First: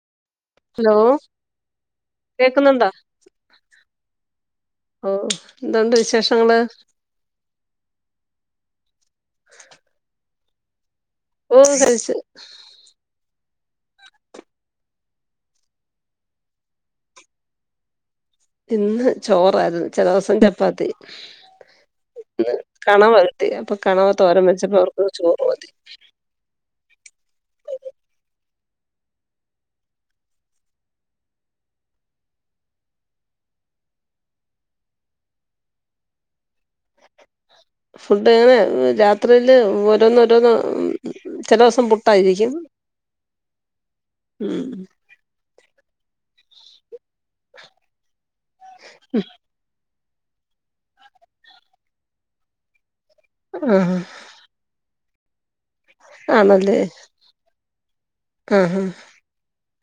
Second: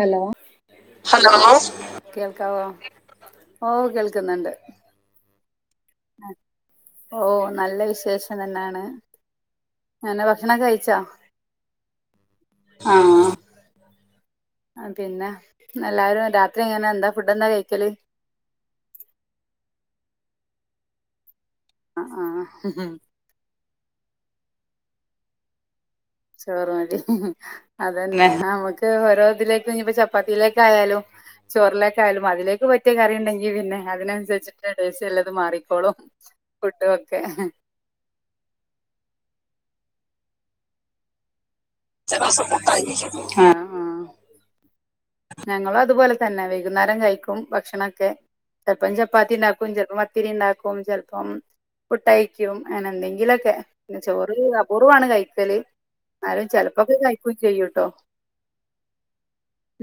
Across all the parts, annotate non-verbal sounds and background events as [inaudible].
Hello hello കേൾക്കാവോ കേക്കുന്നുണ്ടോ ഓ കേൾക്കുന്നുണ്ട് ഓ എന്തുണ്ട് വിശേഷങ്ങള് ഓ നല്ല വിശേഷം തന്നെയാണ് എങ്ങനെ ഭക്ഷണമൊക്കെ കഴിച്ചോ? ഓ കഴിച്ച് ആ പിന്നെ എല്ലാരും രാത്രി എങ്ങനെ എന്താ ഫുഡ് എന്താ കഴിക്കല്? ഇന്ന് ചോറായിരുന്നു ചില ദിവസം ചപ്പാത്തി ആ ആ ന്ന് കണവ കിട്ടി അപ്പൊ കണവ തോരൻ വെച്ചപ്പോൾ അവർകൊക്കെ ചോറ് മതി ചോറ് ക്ക് ഓരോ ഇതിലേക്ക് ഇനിയിപ്പോ ചപ്പാത്തിയിലേക്കായാലും ചോറിലേക്കായാലും അതിലേക്ക് പറ്റിയ കറി ഉണ്ടെങ്കില് പിന്നെ അതിനനുസരിച്ചിട്ട് ടേസ്റ്റല്ലേത് മാറിക്കോളും ഫുഡും ഒക്കെ ഫുഡ്‌ന് രാത്രിയില് ഓ രൊന്നോരൊന്ന് ഉം. ചില ദിവസം ആഹ് പുട്ടായിരിക്കും ഉം. ഞങ്ങൾ അതുപോലെ തന്നെ വൈകുന്നേരം കഴിക്ക് ക്കും ഭക്ഷണൊക്കെ ചെൽപ്പം ചപ്പാത്തി ണ്ടാക്കും ചെൽപ്പം പ ത്തിരി ഉണ്ടാക്കും ചെൽപ്പം പുട്ടായിരിക്കും അങ്ങനെ എന്തെങ്കി ന്തെങ്കിലൊക്കെ ആഹ് ചോറ് അബോ കുറവാണ് കഴിക്കല് ന്നാലും ചെൽപ്പൊക്കെ കഴിക്കും ചെയ്യൂട്ട [inaudible] ആഹ ഹഹ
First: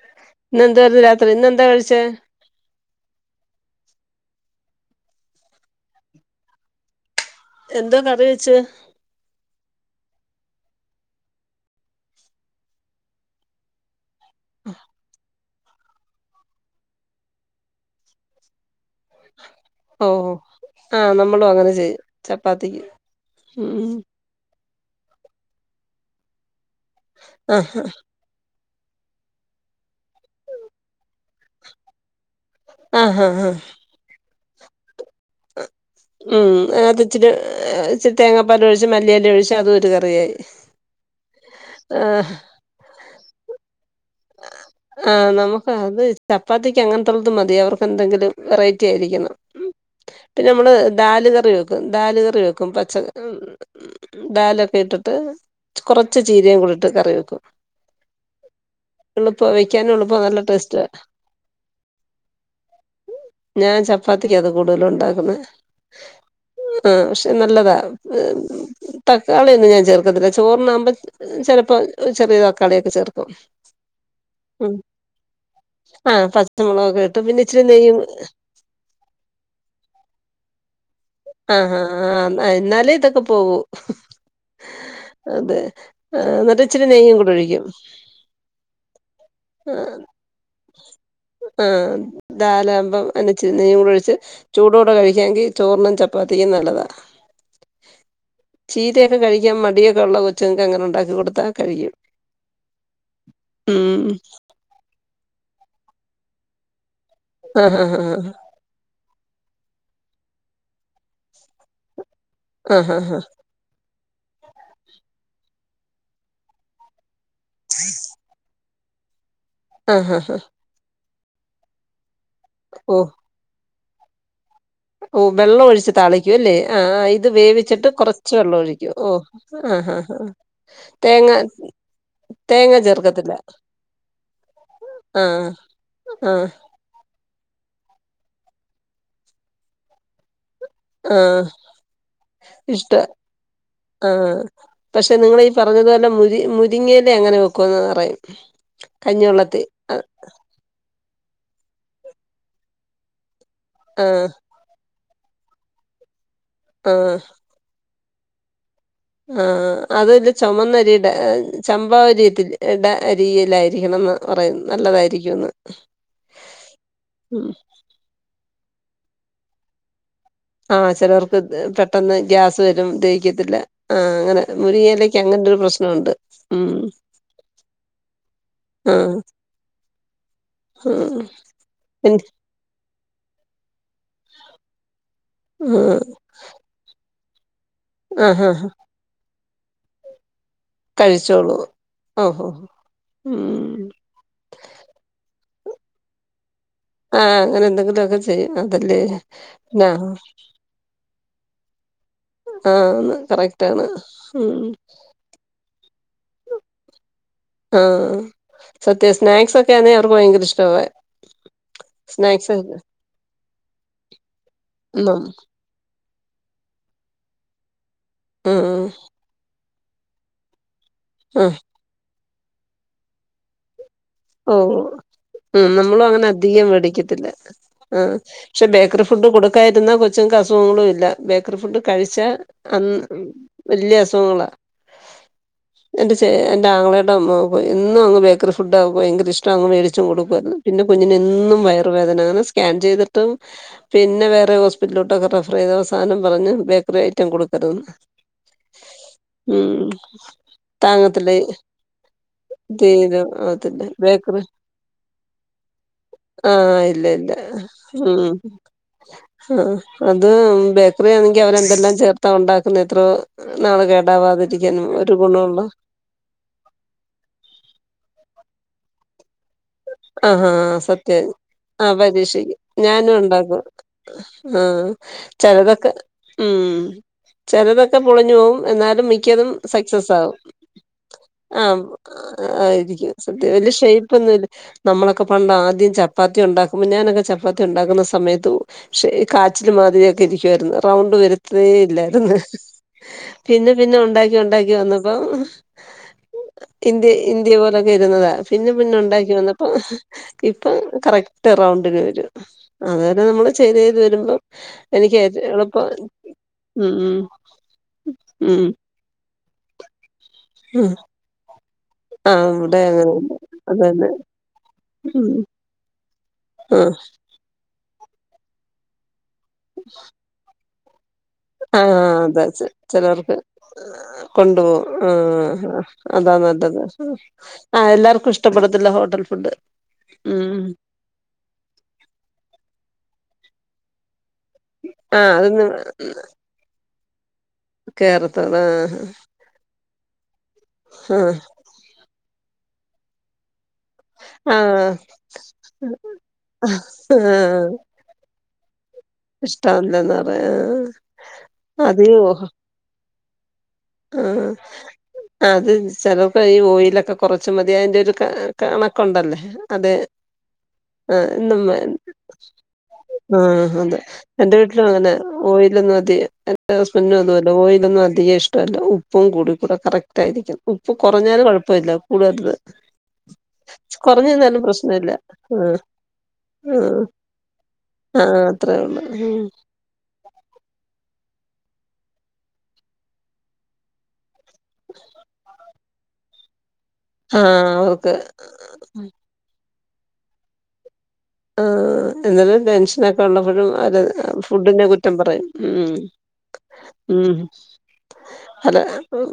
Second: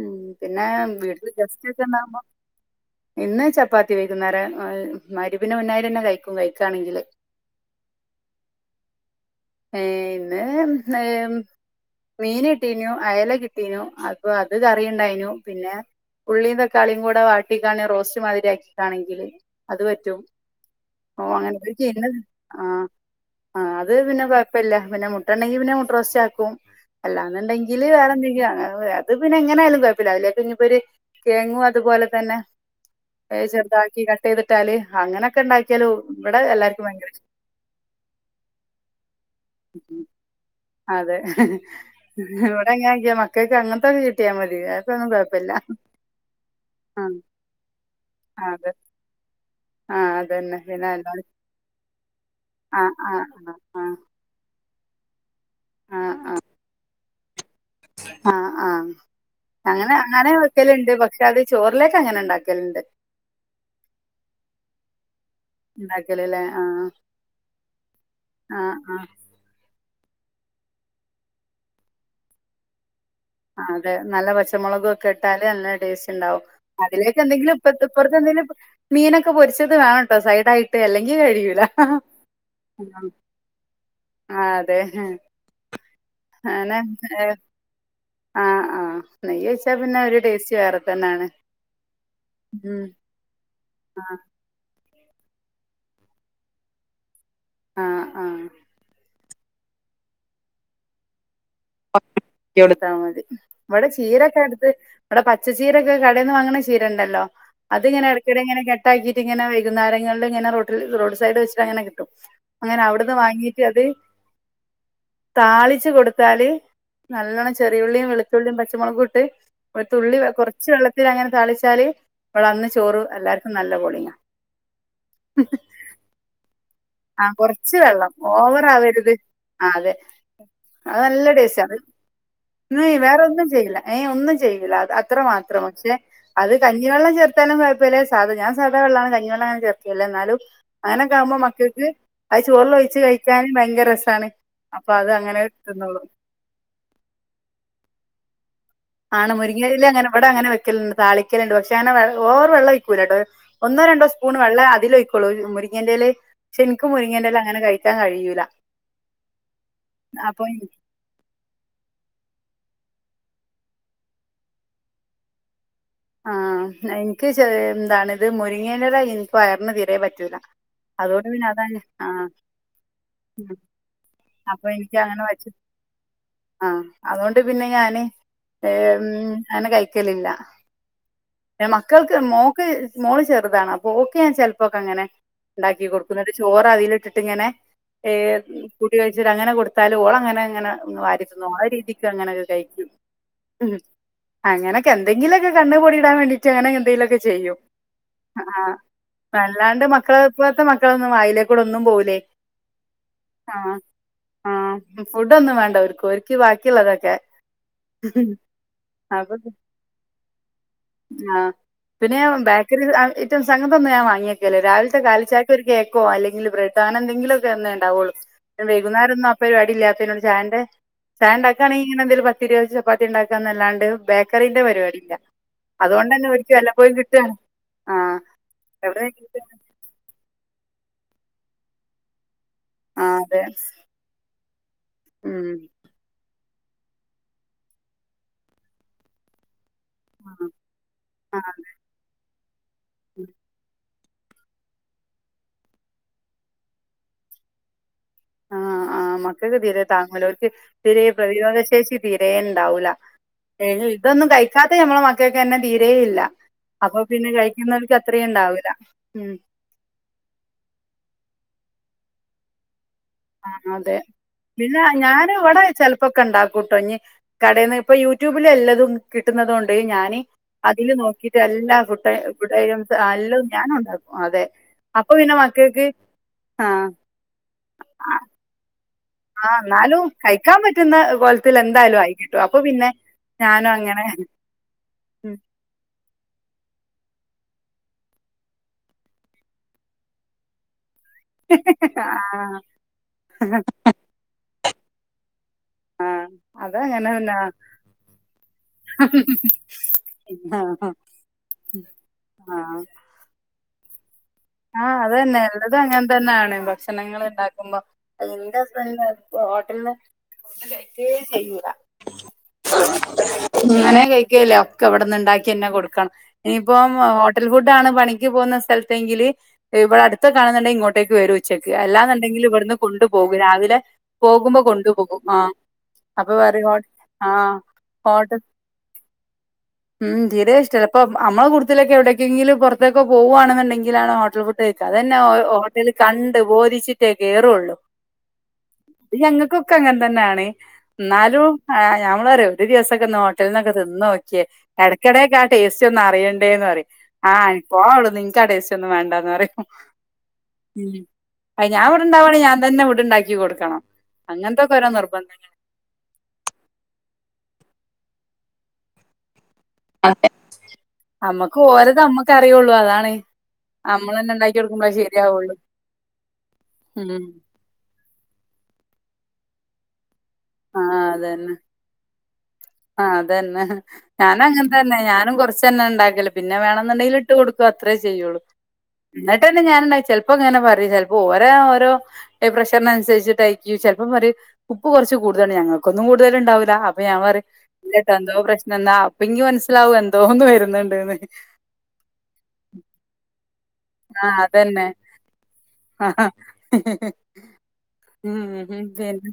ഉം പിന്നെ വീട്ടിന്റെ ഇന്നെന്താ ജസ്റ്റൊക്കെ കഴിച്ചേ ണ്ടാകുമ്പോ ഇന്ന് ചപ്പാത്തി വ ന്നേര മഗ്‌രിബിന്റെ മുന്നായിട്ടന്നെ കഴിക്കും കഴിക്കാണെങ്കില് എന്താ കറി വെച്ചേ ഏഹ്, ഇന്ന് ഏഹ് മീൻ കിട്ടീനു അയല കിട്ടീനു അത് അപ്പൊ അത് കറിയുണ്ടായിനു. പിന്നെ ഉള്ളീം തക്കാളികൂടെ വാട്ടികാണ്ട് റോസ്റ്റ് മാതിരി ആക്കി ക്കാണെങ്കിൽ അത് ഓ പറ്റും, ആഹ് ഓ നമ്മളും അങ്ങനെ ചെയ്യും ചെയ്യ ചപ്പാത്തിക്ക് ആഹ് ഉം അത് പിന്നെ കുഴപ്പല്ല പിന്നെ മുട്ടണെങ്കി പിന്നെ മുട്ടറോസ്റ്റ് ആക്കും. ആഹ് അല്ലാന്നുണ്ടെങ്കില് വേറെ എന്തെങ്കിലും അങ്ങനെ അത് പിന്നെ എങ്ങനെ ആയാലും കൊഴ പ്പല്ല, അതിലേക്ക്‌ ഇനിപൊര് കുഴങ്ങും അതുപോലെ തന്നെ ചെറുതാക്കി കട്ട് കട്ടെയ്തിട്ടാല് അ, ഉം [unintelligible] ഭയങ്കര ഇഷ് ഇച്ചിരി തേങ്ങപാലോയിച്ച് മല്ലിയെല ഒഴിച്ച അത് ഒരു കറിയായി. അതെ ആ [inaudible] ഇവിടെ അങ്ങനൊക്കെയാ മകൾക്ക് [unintelligible] ആഹ് നമുക്ക് അതെ ചപ്പാത്തിക്ക് ആഹ് അങ്ങൻതൊക്കെ മതിയായിരുന്നു അവർക്ക് എന്തെങ്കിലും അതെ വെറൈറ്റി ആയിരിക്കണം. ആഹ് പിന്നെ അതന്നെ നമ്മള് അല്ലാതെ ദാല് കറി വെക്കും ദാല് കറി വെക്കും ആഹ് പച്ച ആഹ് ഹ്മ്മ് ആഹ് ആഹ് ദാല ഇട്ടിട്ട് ആഹ് കുറച്ച് ആഹ് ചീരയും കൂടിയിട്ട് കറി വെക്ക. ആഹ് ആഹ് എളുപ്പ വെക്കാൻ അങ്ങനെ എളുപ്പ അങ്ങനെ നല്ല ടേസ്റ്റാ. വെക്കലുണ്ട്. പക്ഷെ അത് ചോറിലേക്ക് അങ്ങനെ ഉണ്ടാക്കലുണ്ട്. [inaudible] ഞാൻ ചപ്പാത്തിക്ക് അത് കൂടുതലണ്ടാക്ക്നെ, ആഹ് പക്ഷെ നല്ലതാ ആഹ് ആഹ് തക്കാളിയൊന്ന് ചേർ ക്കത്തില്ല, ചോറിനാവുമ്പോ ചെലപ്പോ ചെറിയ തക്കാളിയൊക്കെ ചേർക്കും. ആഹ് [unintelligible] അതെ നല്ല രസം ഉം പച്ചമുളകും ഒക്കെ ഇട്ടാല് നല്ല ടേസ്റ്റ് ആഹ് ഉണ്ടാവും. പച്ചമുളകൊക്കെ അതിലേക്ക് ഇട്ട് പിന്നെ എന്തെങ്കിലും ഇച്ചിരി ഇപ്പ നെയ്യും ഇപ്പുറത്തെ എന്തെങ്കിലും മീനൊക്കെ പൊരിച്ചത് വേണട്ടോ സൈഡ് ആയിട്ട് അല്ലെങ്കിൽ കഴിയൂല ആഹ് എന്നാലേ ആഹ് ഇതൊക്കെ പോകൂ അതെ അതെ ആഹ് എന്നിട്ട് അനെ ഇച്ചിരി നെയ്യും കൂടെ [inaudible] [inaudible] ആഹ്, പിന്നെ ഒരു ടേസ്റ്റ് വേറെ തന്നെയാണ് ആഹ് ഉം ദാലാവുമ്പോ എണ്ണയിച്ചു നെയ്യും കൂടെ ഒഴിച്ച് ആഹ് ചൂടോടെ കഴി കഴിക്കാണെങ്കിൽ ചോറിനും ചപ്പാത്തിക്കും നല്ലതാ ആഹ് ആഹ് [inaudible] ചീരയൊക്കെ കഴി ക്കാൻ മടിയൊക്കെ ഒള്ള കൊച്ചങ്ങക്ക് അങ്ങനെ ഉണ്ടാക്കി കൊടുത്താ [unintelligible] ടുത്താ മതി. ഇവടെ ഉം ചീരക്കെട്ത്ത് ഇവടെ പച്ചചീരെക്കെ കടേന്ന് വാങ്ങുന്നാ ചീ രണ്ടല്ലോ, ആഹ് ആഹ് അത്ങ്ങനെ ഇടക്കിടെ ഇങ്ങനെ കെട്ടാക്കി ട്ടിങ്ങനെ വൈകുന്നേരങ്ങള്ല് ഇങ്ങനെ റോട്ടില് റോഡ്സൈഡ് വച്ച്ട്ടങ്ങനെ ക്കെട്ടും അങ്ങനെ ആഹ് അവ്ടുന്ന് ആഹ് വാങ്ങീട്ട് അത് താളിച്ചു കൊടുത്താല് നല്ലോണം ചെറിയുള്ളിയും വെളുത്തുള്ളിയും പച്ച ഇങ്ങളെകുട്ട് ഒര് ആഹ് തുള്ളി വെ ആഹ് കൊറച്ച് വെള്ള ഇതിലങ്ങനെ താളിച്ചാല് മ്മളന്ന് ചോറ് എല്ലാർക്കും നല്ലപൊലെ ഓ വെള്ളം ഒഴിച്ച് താളിക്കു എല്ലേ ആ കൊറച്ച് വെള്ളം ഒഴിക്കും ഓവറാകരുത് ഓഹ് ആ ആഹ് അതെ ആഹ് ആഹ് അത് തേങ്ങ നല്ല ടേസ്റ്റാന്ന് തേങ്ങ നി ചേർക്കത്തില്ല വേറൊന്നും ചെയ്യില്ല ഏ ഒന്നും ചെയ്യുല്ല അത് അത്ര ആഹ് മാത്രം പഷേ ആഹ് അത് കഞ്ഞിവെള്ളം ചേർത്താലും കൊയ പ്പിലാ സാധാ ഞാൻ സാധാ വെള്ളാണ് കഞ്ഞിവെള്ളംഞാൻ ചേർക്കില്ല എന്നാലും ആങ്ങനൊക്കെയാമ്പോ മക്ക് ഇഷ്ടാ രസാണ് ആഹ് അപ്പൊ അത് പക്ഷെ അങ്ങനെ നിങ്ങളീ തിന്നോളും പറഞ്ഞതുപോലെ മുരി മുരിങ്ങയിലേങ്ങനെ വെക്കുവന്ന് പറയും ആണ് കഞ്ഞിവെള്ളത്തി മുരിങ്ങയില്ലേ ആഹ് അങ്ങനെ ഇവിടെ അങ്ങനെ വെക്കലുണ്ട് താളിക്കല്ണ്ട് പക്ഷെ അനെ വെ ഓവ്റ് വെള്ളോഴിക്കൂലട്ടോ ഒന്നോ രണ്ടോ സ്പൂൺ വെള്ളേ അതിലൊയ് ക്കൊള്ളോര് മുരിങ്ങേൻന്റെലേ ശെനിക്കും മുരിങ്ങേൻെല്ല അങ്ങനെ കഴിക്കാ കഴിയ് യൂല ആഹ്ആ അതൊരു ചൊമന്നരീടെ ചമ്പാവരീത്തില്ലെ എടെ അരിയിലായിരിക്കണംന്ന് പറയ്ന്ന് നല്ലതായിരിക്കുംന്ന് ആ എൻക്ക് ഉം ചെലേ ഉംന്താണിത് മുരി ഇങ്ങനേ [unintelligible] ൻക് വയറ്ന് തീരെ പ റ്റ്താ ആഹ് അതുകൊണ്ട് ചിലർക്ക് പിന്നെ അതാന് ആ പെട്ടെന്ന് ഗ്യാസ് വരും ദഹിക്കത്തില്ല ആഹ് അങ്ങനെ അപ്പൊ എനിക്ക് മുരിങ്ങയിലക്ക് അങ്ങനെ വച്ച് അങ്ങനൊരു പ്രശ്നമുണ്ട് ഉം ആഹ് അതുകൊണ്ട് പിന്നെ ഞാന് ഏ ഉം ആഹ് ആനെ കഴിക്കലില്ല ആഹ് ന്നെ മക്കൾക്ക് പിന്നെ മോക്ക് മോള് ചെറുതാണ് മോൾക്ക് ഞൻ ചെലപ്പോക്കെ അങ്ങനെ ഉണ്ടാക്കി കൊടുക്കും ചോറ് അതിൽ ഇട്ട് ഇങ്ങനെ ഏ ആഹ് ആഹ് ആഹ് കൂട്ടി വിഴ്ച്ച് അങ്ങനെ കൊടുത്താലും ഓളങ്ങനെ ങ്ങനെ അങ്ങ് വരിതിന്നോ കഴിച്ചോളൂ ആ രീതിക്ക് അങ്ങനൊക്കെ ഓഹോ കൈക്കും ഉം അങ്ങനക്കെ എന്തെങ്കിലൊക്കെ കണ്പൊടിടാൻ വേണ്ടി എന്തെങ്കിലുമൊക്കെ ഒക്കെ ആഹ് ചെയ്യും അങ്ങനെ എന്തെങ്കിലുമൊക്കെ ആ ചെയ്യും ആ അതല്ലേ വല്ലാണ്ട് ആഹ് മക്കള് ഇപ്പത്തെ മക്കളൊന്നും വാഴിലേ ഇന്നും പോയി ആ കറക്റ്റാണ് ഉം ആഹ് ഫുഡൊന്നും വേണ്ട ഓര്ക്ക്. ഓര്ക്ക് ബാക്കിയുള്ളതൊക്കെ ആ സത്യ സ്നാക്ക്സ് ഒക്കെ ആണേല് അവിടെ ആ പിന്നെ സ്നാക്സ് ഉം ബേക്കറി ഏറ്റവും സംഗത്തൊന്നും ഞാൻ വാങ്ങി വക്കില്ല രാവിലത്തെ ഉം കാലിച്ചായക്ക് ഒരു കേക്ക് ഓ അല്ലെങ്കിൽ ബ്രഡ് എന്തെങ്കിലൊണ്ടാവുള്ളു വൈകുന്നേരം അപ്പൊ ആയിട്ടില്ല [unintelligible] ചായ ആഹ് ഉണ്ടാക്കുവാണെങ്കിൽ ഇങ്ങനെ എന്തെങ്കിലും പറ്റൂ.., ഇരുപത് ചപ്പാത്തി ഉണ്ടാക്കാന്നല്ലാണ്ട് ബേക്കറിന്റെ ഓഹ് പരിപാടി ഉം നമ്മളും അങ്ങനെ അധികം മേടിക്കത്തില്ല കിട്ടാണ്. ആ ആഹ് പക്ഷെ ബേക്കറി എവിടെ ഫുഡ് കൊടുക്കാതിരുന്നാ കൊച്ച്ങ്ങൾക്ക് അസുഖ.. തോന്നൂല ഇല്ല ബേക്കറി ഫുഡ് കഴിച്ചാൽ അന്ന് ആഹ് അതെ വല്യ അസുഖങ്ങളാ ഉം എന്റെ ചേ ആങ്ങളുടെ മോൾക്ക് എന്നും ബേക്കറി ഫുഡ് ആകും ഭയങ്കര ഇഷ്ട്ടാണ് അങ്ങ് മേടിച്.... ആഹ് കൊടുക്കയിരുന്നു പിന്നെ കുഞ്ഞിന് ആഹ് എന്നും അതെ വയറ് വേദനയാണ് സ്കാൻ ചെയ്തിട്ടും പിന്നെ വേറെ ഹോസ്പിറ്റലിലോട്ട് റഫർ ചെയ്തു അവസാനം പറഞ്ഞു ബേക്കറി ഐറ്റം കൊടുക്കരുന്ന് ആ ആ മക്കൾക്ക് തീരെ താങ്ങൂല അവർക്ക് തിരെ താങ്ങത്തില്ല പ്രതിരോധ ശേഷി തിരെ ഉണ്ടാവൂല തീരെ ഏ, ഇതൊന്നും ബേക്കറി കഴിക്കാത്ത ഞമ്മളെ മക്കൾക്കന്നെ തീരേ ഇല്ല. ആ അപ്പൊ ഇല്ല പിന്നെ ഇല്ലാ കഴിക്കുന്നവർക്ക് അത്രയും ഉം ഉണ്ടാവൂല ഉം അത് ബേക്കറി ആണെങ്കിൽ അവര് എല്ലാം ചേർത്താ ഉണ്ടാക്കുന്നത് ആ അതെ പിന്നെ ഒരു ഞാന് ഗുണമുള്ള അവിടെ ചെലപ്പോ ഒക്കെ ഉണ്ടാക്കൂട്ടോ ഇനി കേടന്ന് ഇപ്പൊ യൂട്യൂബിൽ എല്ലാത തും കിട്ടുന്നതോണ് ആഹാ സത്യ ആ ഫുഡ് ഫുഡ് പരീക്ഷിക്കും ഐറ്റംസ് ഞാനും എല്ലതും ഉണ്ടാക്കും ഞാൻ ഉണ്ടാക്കും അതെ ആഹ അപ്പൊ പിന്നെ മക്കൾക്ക് ചിലതൊക്കെ ഉ ആഹ് ചിലതൊക്ക ഒക്കെ പൊളഞ്ഞുവും എന്ന മിക്കതും ആഹ് എന്നാലും സക്സസാവും കഴിക്കാൻ പറ്റുന്ന കോലത്തിൽ ആ എന്തായാലും ആയി കിട്ടും അപ്പൊ പിന്നെ ആയിരിക്കും വല്യ ഞാനും അങ്ങനെ ഷേയിപ്പ് ഒന്നുമില്ല... നമ്മളൊക്കെ ഉം പണ്ട ആദ്യം ചപ്പാത്തി ഉണ്ടാക്കും ഞാനൊക്കെ ചപ്പാത്തി ഉണ്ടാക്കുന്ന സമയത്ത പക്ഷേ കാച്ചിൽ മാതിരിയൊക്കെ ഇരിക്കുവായിരുന്നു പൗണ്ട് വരുത്തുകേ ഇല്ലായിരുന്നു ആഹ് പിന്നെ പിന്നെ ഉണ്ടാക്കി ഉണ്ടാക്കി വന്നപ്പോ ആഹ് ഇന്ത്യ അതങ്ങനെ തന്നാ ഇന്ത്യ പോലൊക്കെ ഇരുന്നതാ പിന്നെ പിന്നെ ഉണ്ടാക്കി വന്നപ്പോ ഇപ്പം ആഹ് കറക്റ്റ് റൗണ്ടിന് വരും ആഹ് അതായത് നമ്മൾ ചെയ്യുന്ന... ത് വരുമ്പോ ആഹ് അത തന്നെ എല്ലതും അങ്ങനെ തന്നെയാണ് ഉം ഭക്ഷണങ്ങൾ ഉണ്ടാക്കുമ്പോ ഉം എറെബ ഹോട്ടലന്ന് ഫുഡ് ഉം കഴിയ്കെ ചെയ്യുല്ല ആഹ് ഇവിടെ അങ്ങനെ അത് തന്നെ ഇക്കവിടുന്നു ണ്ടാക്കി തന്നേ കൊടുക്കും ക്കാണ് ഇനിയിപ്പം ആഹ് ഹോട്ടൽ ഫുഡ് ആണ് പണിക്ക എ പോന്ന സ്ഥലത്തെ എങ്കില് ഇവിടെ അടുത്തൊക്കെ ആണുന്നുണ്ടെങ്ക ഇങ്ങോട്ട് ക്ക് വരും ഉച്ചക്ക് ആഹ് അതാ അല്ലാന്നുണ്ടെങ്കിലും ചെ ഇവിടെന്ന് കൊണ്ടു പോകും ചിലർക്ക് രാവിലെ പോകുമ്പോ കൊണ്ടുപോകും ആ അപ്പൊ അതാ വേറെ നല്ലത് ഹോട്ട അ ആഹ് ഹോട്ട എല്ലാർക്കും ഇഷ്ടപ്പെടത്തില്ല ഹോട്ടൽ ഫുഡ് ഉം തീരെ ഇഷ്ടല്ല ഇപ്പ നമ്മള കൂടുത്തിലൊക്കെ എവിടക്കെങ്കിലും പുറത്തേക്ക പോകവാണെന്നുണ്ടെങ്കിലാണോ ഹോട്ടൽ ഫുഡ് കഴിയ്ക്ക അതന്നെ ആഹ് അതൊന്നും ഹോട്ടലൽ കണ്ട് ബോധിച്ചിട്ട് കേറള്ളു കേറത്തോളൂ ആഹ് അത് ഞങ്ങൾക്കൊക്കെ അങ്ങനെ തന്നെയണ ആഹ് എന്നാലും ഞമ്മള അറിയ രു ദിവസൊക്കെ ഹോട്ടലിന്ന് ഒക്കെ തി തിന്നു നോക്കിയേ ആഹ് ഇടക്കിടക്കെ ആ ടേസ്റ്റ് ഒന്നും അറിയണ്ടേന്ന് പറയും ആ ആഹ് പോ അവിടുന്ന് നിക്ക് ആ ടേസ്റ്റ് ഒന്നും വേണ്ട റയും ഇഷ്ടമല്ലെന്ന് പറയാ ഉം ഞാൻ ഇവിടെ അത് ഉണ്ടാവനേൽ ഞാൻ തന്നെ ഉണ്ടാക്കി കൊടുക്കണം ആ അങ്ങനത്തൊക്കെ ഓരോ നിർബന്ധം അത് ചെിലപ്പോ ഈ ഓയിലൊക്കെ കുറച്ച മതി തിന്റെ ഒരു കണക്കുണ്ടല്ലേ അതെ ആ എന്ന അമ്മക്ക് ഓരത് അമ്മക്ക് അറിയുള്ളൂ അതാണ് ആ അതെ നമ്മളന്നെ എന്റെ ഇണ്ടാക്കി വീട്ടിലും കൊടുക്കുമ്പളേ അങ്ങനെ ശരിയാവുള്ളൂ ഓയിലൊന്നും അധികം എന്റെ ഹസ്ബെറ്റിനും ഉം അതുപോല ഓയിലൊന്നും അധികം ഇഷ്ട ഉപ്പും കൂടി കൂടെ കറക്റ്റ് ആയിരിക്കും ആഹ ഉപ്പ് കുറഞ്ഞാലും അതന്നെ കുഴപ്പമില്ല കൂടരുത് ആ അതന്നെ ഞാനും കുറഞ്ഞന്നാലും അങ്ങനത്തെ തന്നെ പ്രശ്നമില്ല ഞാനും കൊറച്ച ആഹ് തന്നെ ഉണ്ടാക്കല്ല പിന്നെ ആഹ് വേണെന്നുണ്ടെങ്കിൽ ഇട്ട് കൊടുക്കുവ അത്രേ ആഹ് ചെയ്യുള്ളൂ അത്രേ ഉള്ളൂ എന്നിട്ട് തന്നെ ഞാനണ്ടാക്കി ചിലപ്പോ ഇങ്ങനെ പറയും ച അപ്പൊ ഓരോ ഓരോ ഡിപ്രഷറി അനുസരിച്ചിട്ടായിക്ക ചിലപ്പോം ഒരു ഉപ്പ് കൊറച്ച് കൂ ഞങ്ങക്കൊന്നും കൂടുതല്ണ്ടാവില്ല അപ് പ്പ ഞാൻപറയു ആഹ് അവർക്ക് ഇങ്ങക്കെന്തോ പ്രശ്നന്താ പ്പയ്ൻക്ക് ലവ് എന്തോന്ന് വരുന്നുണ്ട്ന്ന്. ആ എന്നാലും ടെൻഷനൊക്കെള്ള [unintelligible] അതെ ആ ഫുഡിനെ അതന്നെ കുറ്റം പറയും ഉം ആ ഉം ഉം അല ഉം. പിന്നെ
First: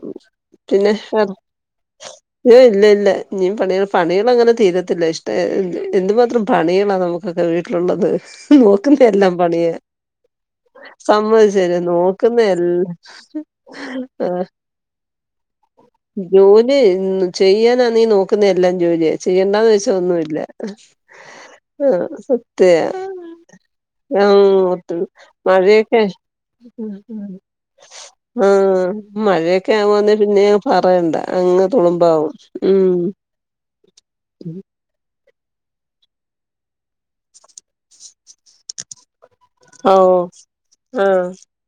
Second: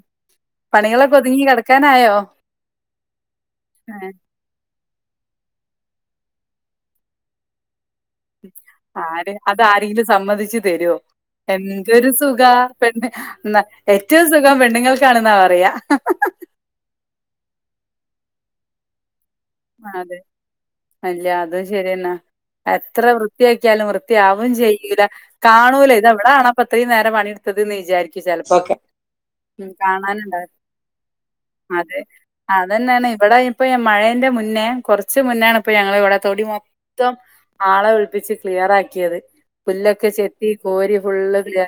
പിന്നെ പണികളൊക്കെ വേറെ ഒതുങ്ങി കിടക്കാനായോ ഏ ഇല്ലില്ല ഞ്ഞി പണിക ഏഹ് പണികളങ്ങനെ തീരത്തില്ല ഇഷ്ട ന്ത്‌ എന്തുമാത്രം പണിയാ നമുക്കൊക്കെ വീട്ടിലൊള്ളത്. നോക്കുന്ന ആര് എല്ലാം അത് പണിയ ആരെങ്കിലും സമ്മതിച്ചു തരുവോ സമ്മതിച്ചന്നെ എന്തൊരു നോക്കുന്ന സുഖാ എല്ലാം പെണ്ണ് ന്ന ഏറ്റവും സുഖം പെണ്ണുങ്ങൾക്കാണെന്നാ പറയാ ജോലി ചെയ്യാന നീ നോക്കുന്ന എല്ലാം ജോലിയാ ചെയ്യണ്ടാന്ന് വെച്ച അതെ ഒന്നുല്ല. അല്ല അതും ശരിയെന്നാ എത്ര വൃത്തിയാക്കിയാലും ആ വൃത്തിയാവും ഒത്ത് ചെയ്യൂല കാണൂല മഴയൊക്കെ ഇത എവിടെണപ്പ ഇത്രയും നേരം പണിയെടുത്തതെന്ന്‌ വിചാരിക്കു ആ ചെലപ്പോക്കെ മഴയൊക്കെ ആവുവാന്നെ കാണാൻ പിന്നെ ണ്ടാവൂല പറയണ്ട അങ്ങ് അതെ തുളുമ്പാവും ഉം അതന്നെയാണ് ഇവിടെ ഇപ്പ മഴെന്റെ മുൻ ന്നെ കൊറച്ച് കുച്ച് മുനാണെപ്പ ഞങ്ങളിവിടെ തൊടി മൊത്തം ആളെ വിളിപ്പിച്ച് ക്ലിയറാക്കിയത്. ഓ പുല്ലക്കെ ചെത്തി കോരി ആ ഫുള്ള് ക്ലിയ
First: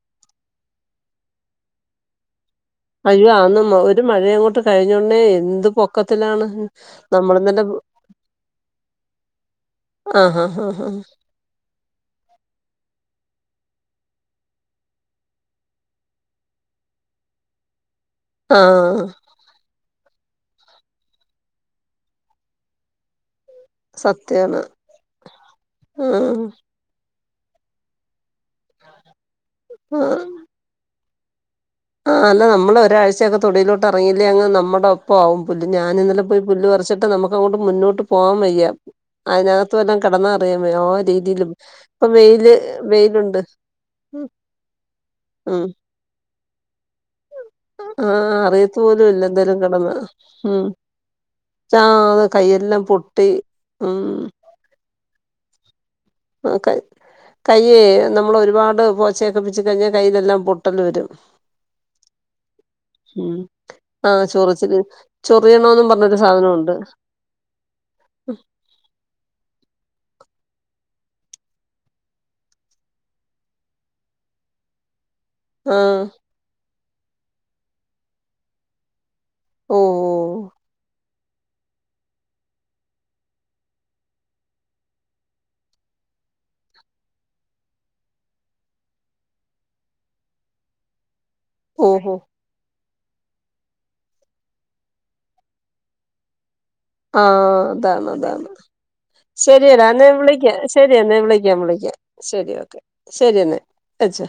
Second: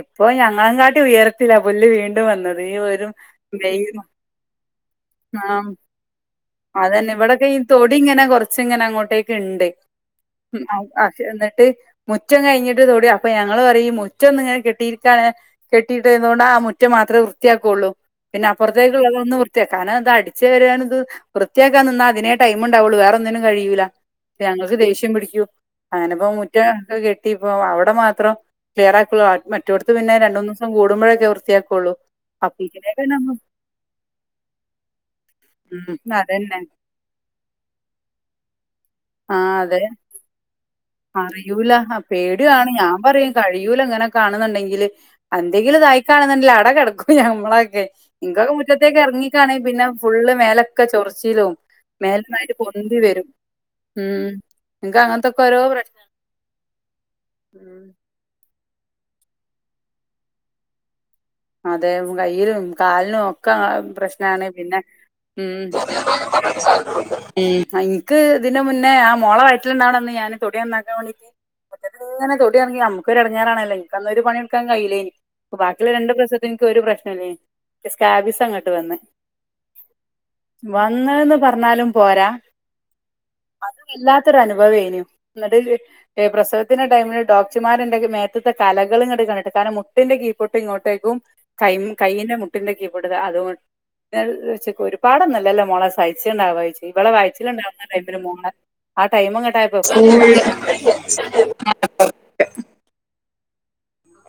ഇപ്പ ഞങ്ങളും കാട്ടി ഉയരത്തില പുല്ല് വീണ്ടും വന്നത്. ഈ ഒരു അയ്യോ അന്ന് വെയിലും ഒരു മഴ അങ്ങോട്ട് കഴിഞ്ഞോടനെ എന്ത് ആഹ് പൊക്കത്തിലാണ് അതന്നെ നമ്മള് ഇവിടൊക്കെ ഈ ഇന്നലെ തൊടി ഇങ്ങനെ കൊറച്ചങ്ങനെ അങ്ങോട്ടേക്ക് ണ്ട് ആ ആ ആ അ എന്നിട്ട് മുറ്റം കഴിഞ്ഞിട്ട് തൊടി അപ്പ ഞ ഞങ്ങള് പറയും മുറ്റ ഒന്ന്‌ ഇങ്ങനെ കെട്ടിരിക്ക കെട്ടിയിട്ടതുകൊണ്ട് ആ മുറ്റ മാത്ര വൃത്തിയാക്കുള്ളൂ. ആ ആ പിന്നെപ്പറത്തേുള്ളതൊന്ന് വൃത്തിയാക്കാനാ ഇതട് ച്ച് വാരാനിത് വൃത്തിയാക്കാൻ നിന്നാ അതിനേ ടൈംമുണ്ടാവൊള്ളൂ വേറൊന്നിനും കഴിയൂലാ ട്ട് സത്യാണ് ഞങ്ങൾക്ക് ദേഷ്യം പിടിക്കൂ ആ അങ്ങനിപ്പ മുറ്റം ഒക്കെ കെട്ട് പ്പ അവിടെ മാത്രം ക്ലിയർക്കുള മറ്റൊടുത്ത് പിന്നെ രണ്ടൂന്നൂസം കൂടുമ്പഴെ വൃത്തിയാ ആ അല്ല നമ്മള ഒരാഴ്ചയൊക്കെ തൊടിലോട്ട് എറങ്ങിയില്ലേ അങ്ങ് നമ്മടൊപ്പാവും പുല്ല് ഞാന് ഉം ഇന്നലെ പോയി അതന്നെ പുല്ല് പറിച്ചിട്ട് നമുക്ക് അങ്ങോട്ട് മുന്നോട്ട് പോവാൻ വയ്യ. ആ അതിനകത്ത് അതെ വല്ലോം കിടന്നാ അറിയാൻ വയ്യ ആ രീതിയിലും അറിയൂല അ ഇപ്പൊ വെയില് പേടിയാണ് ഞാൻ പറയും വെയിലുണ്ട് കഴിയൂല ഇങ്ങനൊക്കെയാണെന്നുണ്ടെങ്കിൽ ഉം എന്തെങ്കിലും ഇതായിക്കാണ ആടെ കെടക്കും ഞമ്മള ക്കെ ആഹ് ഇങ്കക്ക് അറിയത്ത് മുറ്റത്തേക്ക് പോലും ഇല്ല എറങ്ങിക്കാണെ എന്തേലും പിന്നെ കിടന്ന് ഫുള്ള് ഉം മേലൊക്കെ ചൊറച്ചിലും ആഹ് മേൽന്നായിട്ട് കൈയെല്ലാം പൊന്തി വരും. പൊട്ടി ഉം ഇ അങ്ങനത്തൊക്കെഓരോ പ്രശ്ന ആ കയ്യേ നമ്മൾ ഒരുപാട് പ പോച്ചൊക്കെ പിച്ചകെ കഴിഞ്ഞാ കയ്യിലെല്ലാം പൊട്ടല് വരും അതെ കയ്യിലും കാലിനും ഉം ഒക്കെ ആഹ് പ്രശ്നണ് പിന്നെ ചൊറിച്ചില് ഉ ചൊറിയണോന്നും പറഞ്ഞൊരു സാധനമുണ്ട് ഉ എനിക്ക് ഇതിന്റെ മുന്നേ ആ മോള വയറ്റില് ഇ ണ്ട് ഞാന് തൊടി നന്നാക്കാൻ വേണ്ടീട്ട് ഒറ്റീങ്ങനെ തൊടി ഇറങ്ങി നമു ഒരു അടഞ്ഞാറാല്ലോ അന്ന് പണി എടുകാ ൻ കയ്യില്ലേ നി അപ്പ ബാക്കി ആഹ് രണ്ടം ഒരു പ്രശ്നംല്ലേ സ്കാബിസ് അങ്ങോട്ട് വന്ന് ഓഹ് ഓഹ് വന്നന്ന പറഞ്ഞാലും പോരാ അത വല്ലാത്തൊരു അനുഭവേനു എന്നിട്ട് പ്രസവത്തിന്റെ ടൈമിൽ ഡോക്ടർമാർ മേത്തത്തെ കലകളും എടുക്കണിട്ട് കാരണം മുട്ടിന്റെ കീപൊട്ട് ഇങ്ങോട്ടേക്കും ക ഓഹോ കൈയിന്റെ മുട്ടിന്റെക്ക [unintelligible] ഒരുപാടൊന്നുമല്ലല്ലോ മോളെ സഹിച്ചുണ്ടാവായി ആ അതാണ് അതാണ് ആ ടൈം ഇങ്ങട്ടായപ്പോ ശരിയടാ എന്ന ഫുള്ള് വിളിക്കാം ശരി എന്നെന്നേ വിളിക്കാം വിളിക്കാം ശരി ഓക്കെ ശരി എന്നെ അച്ച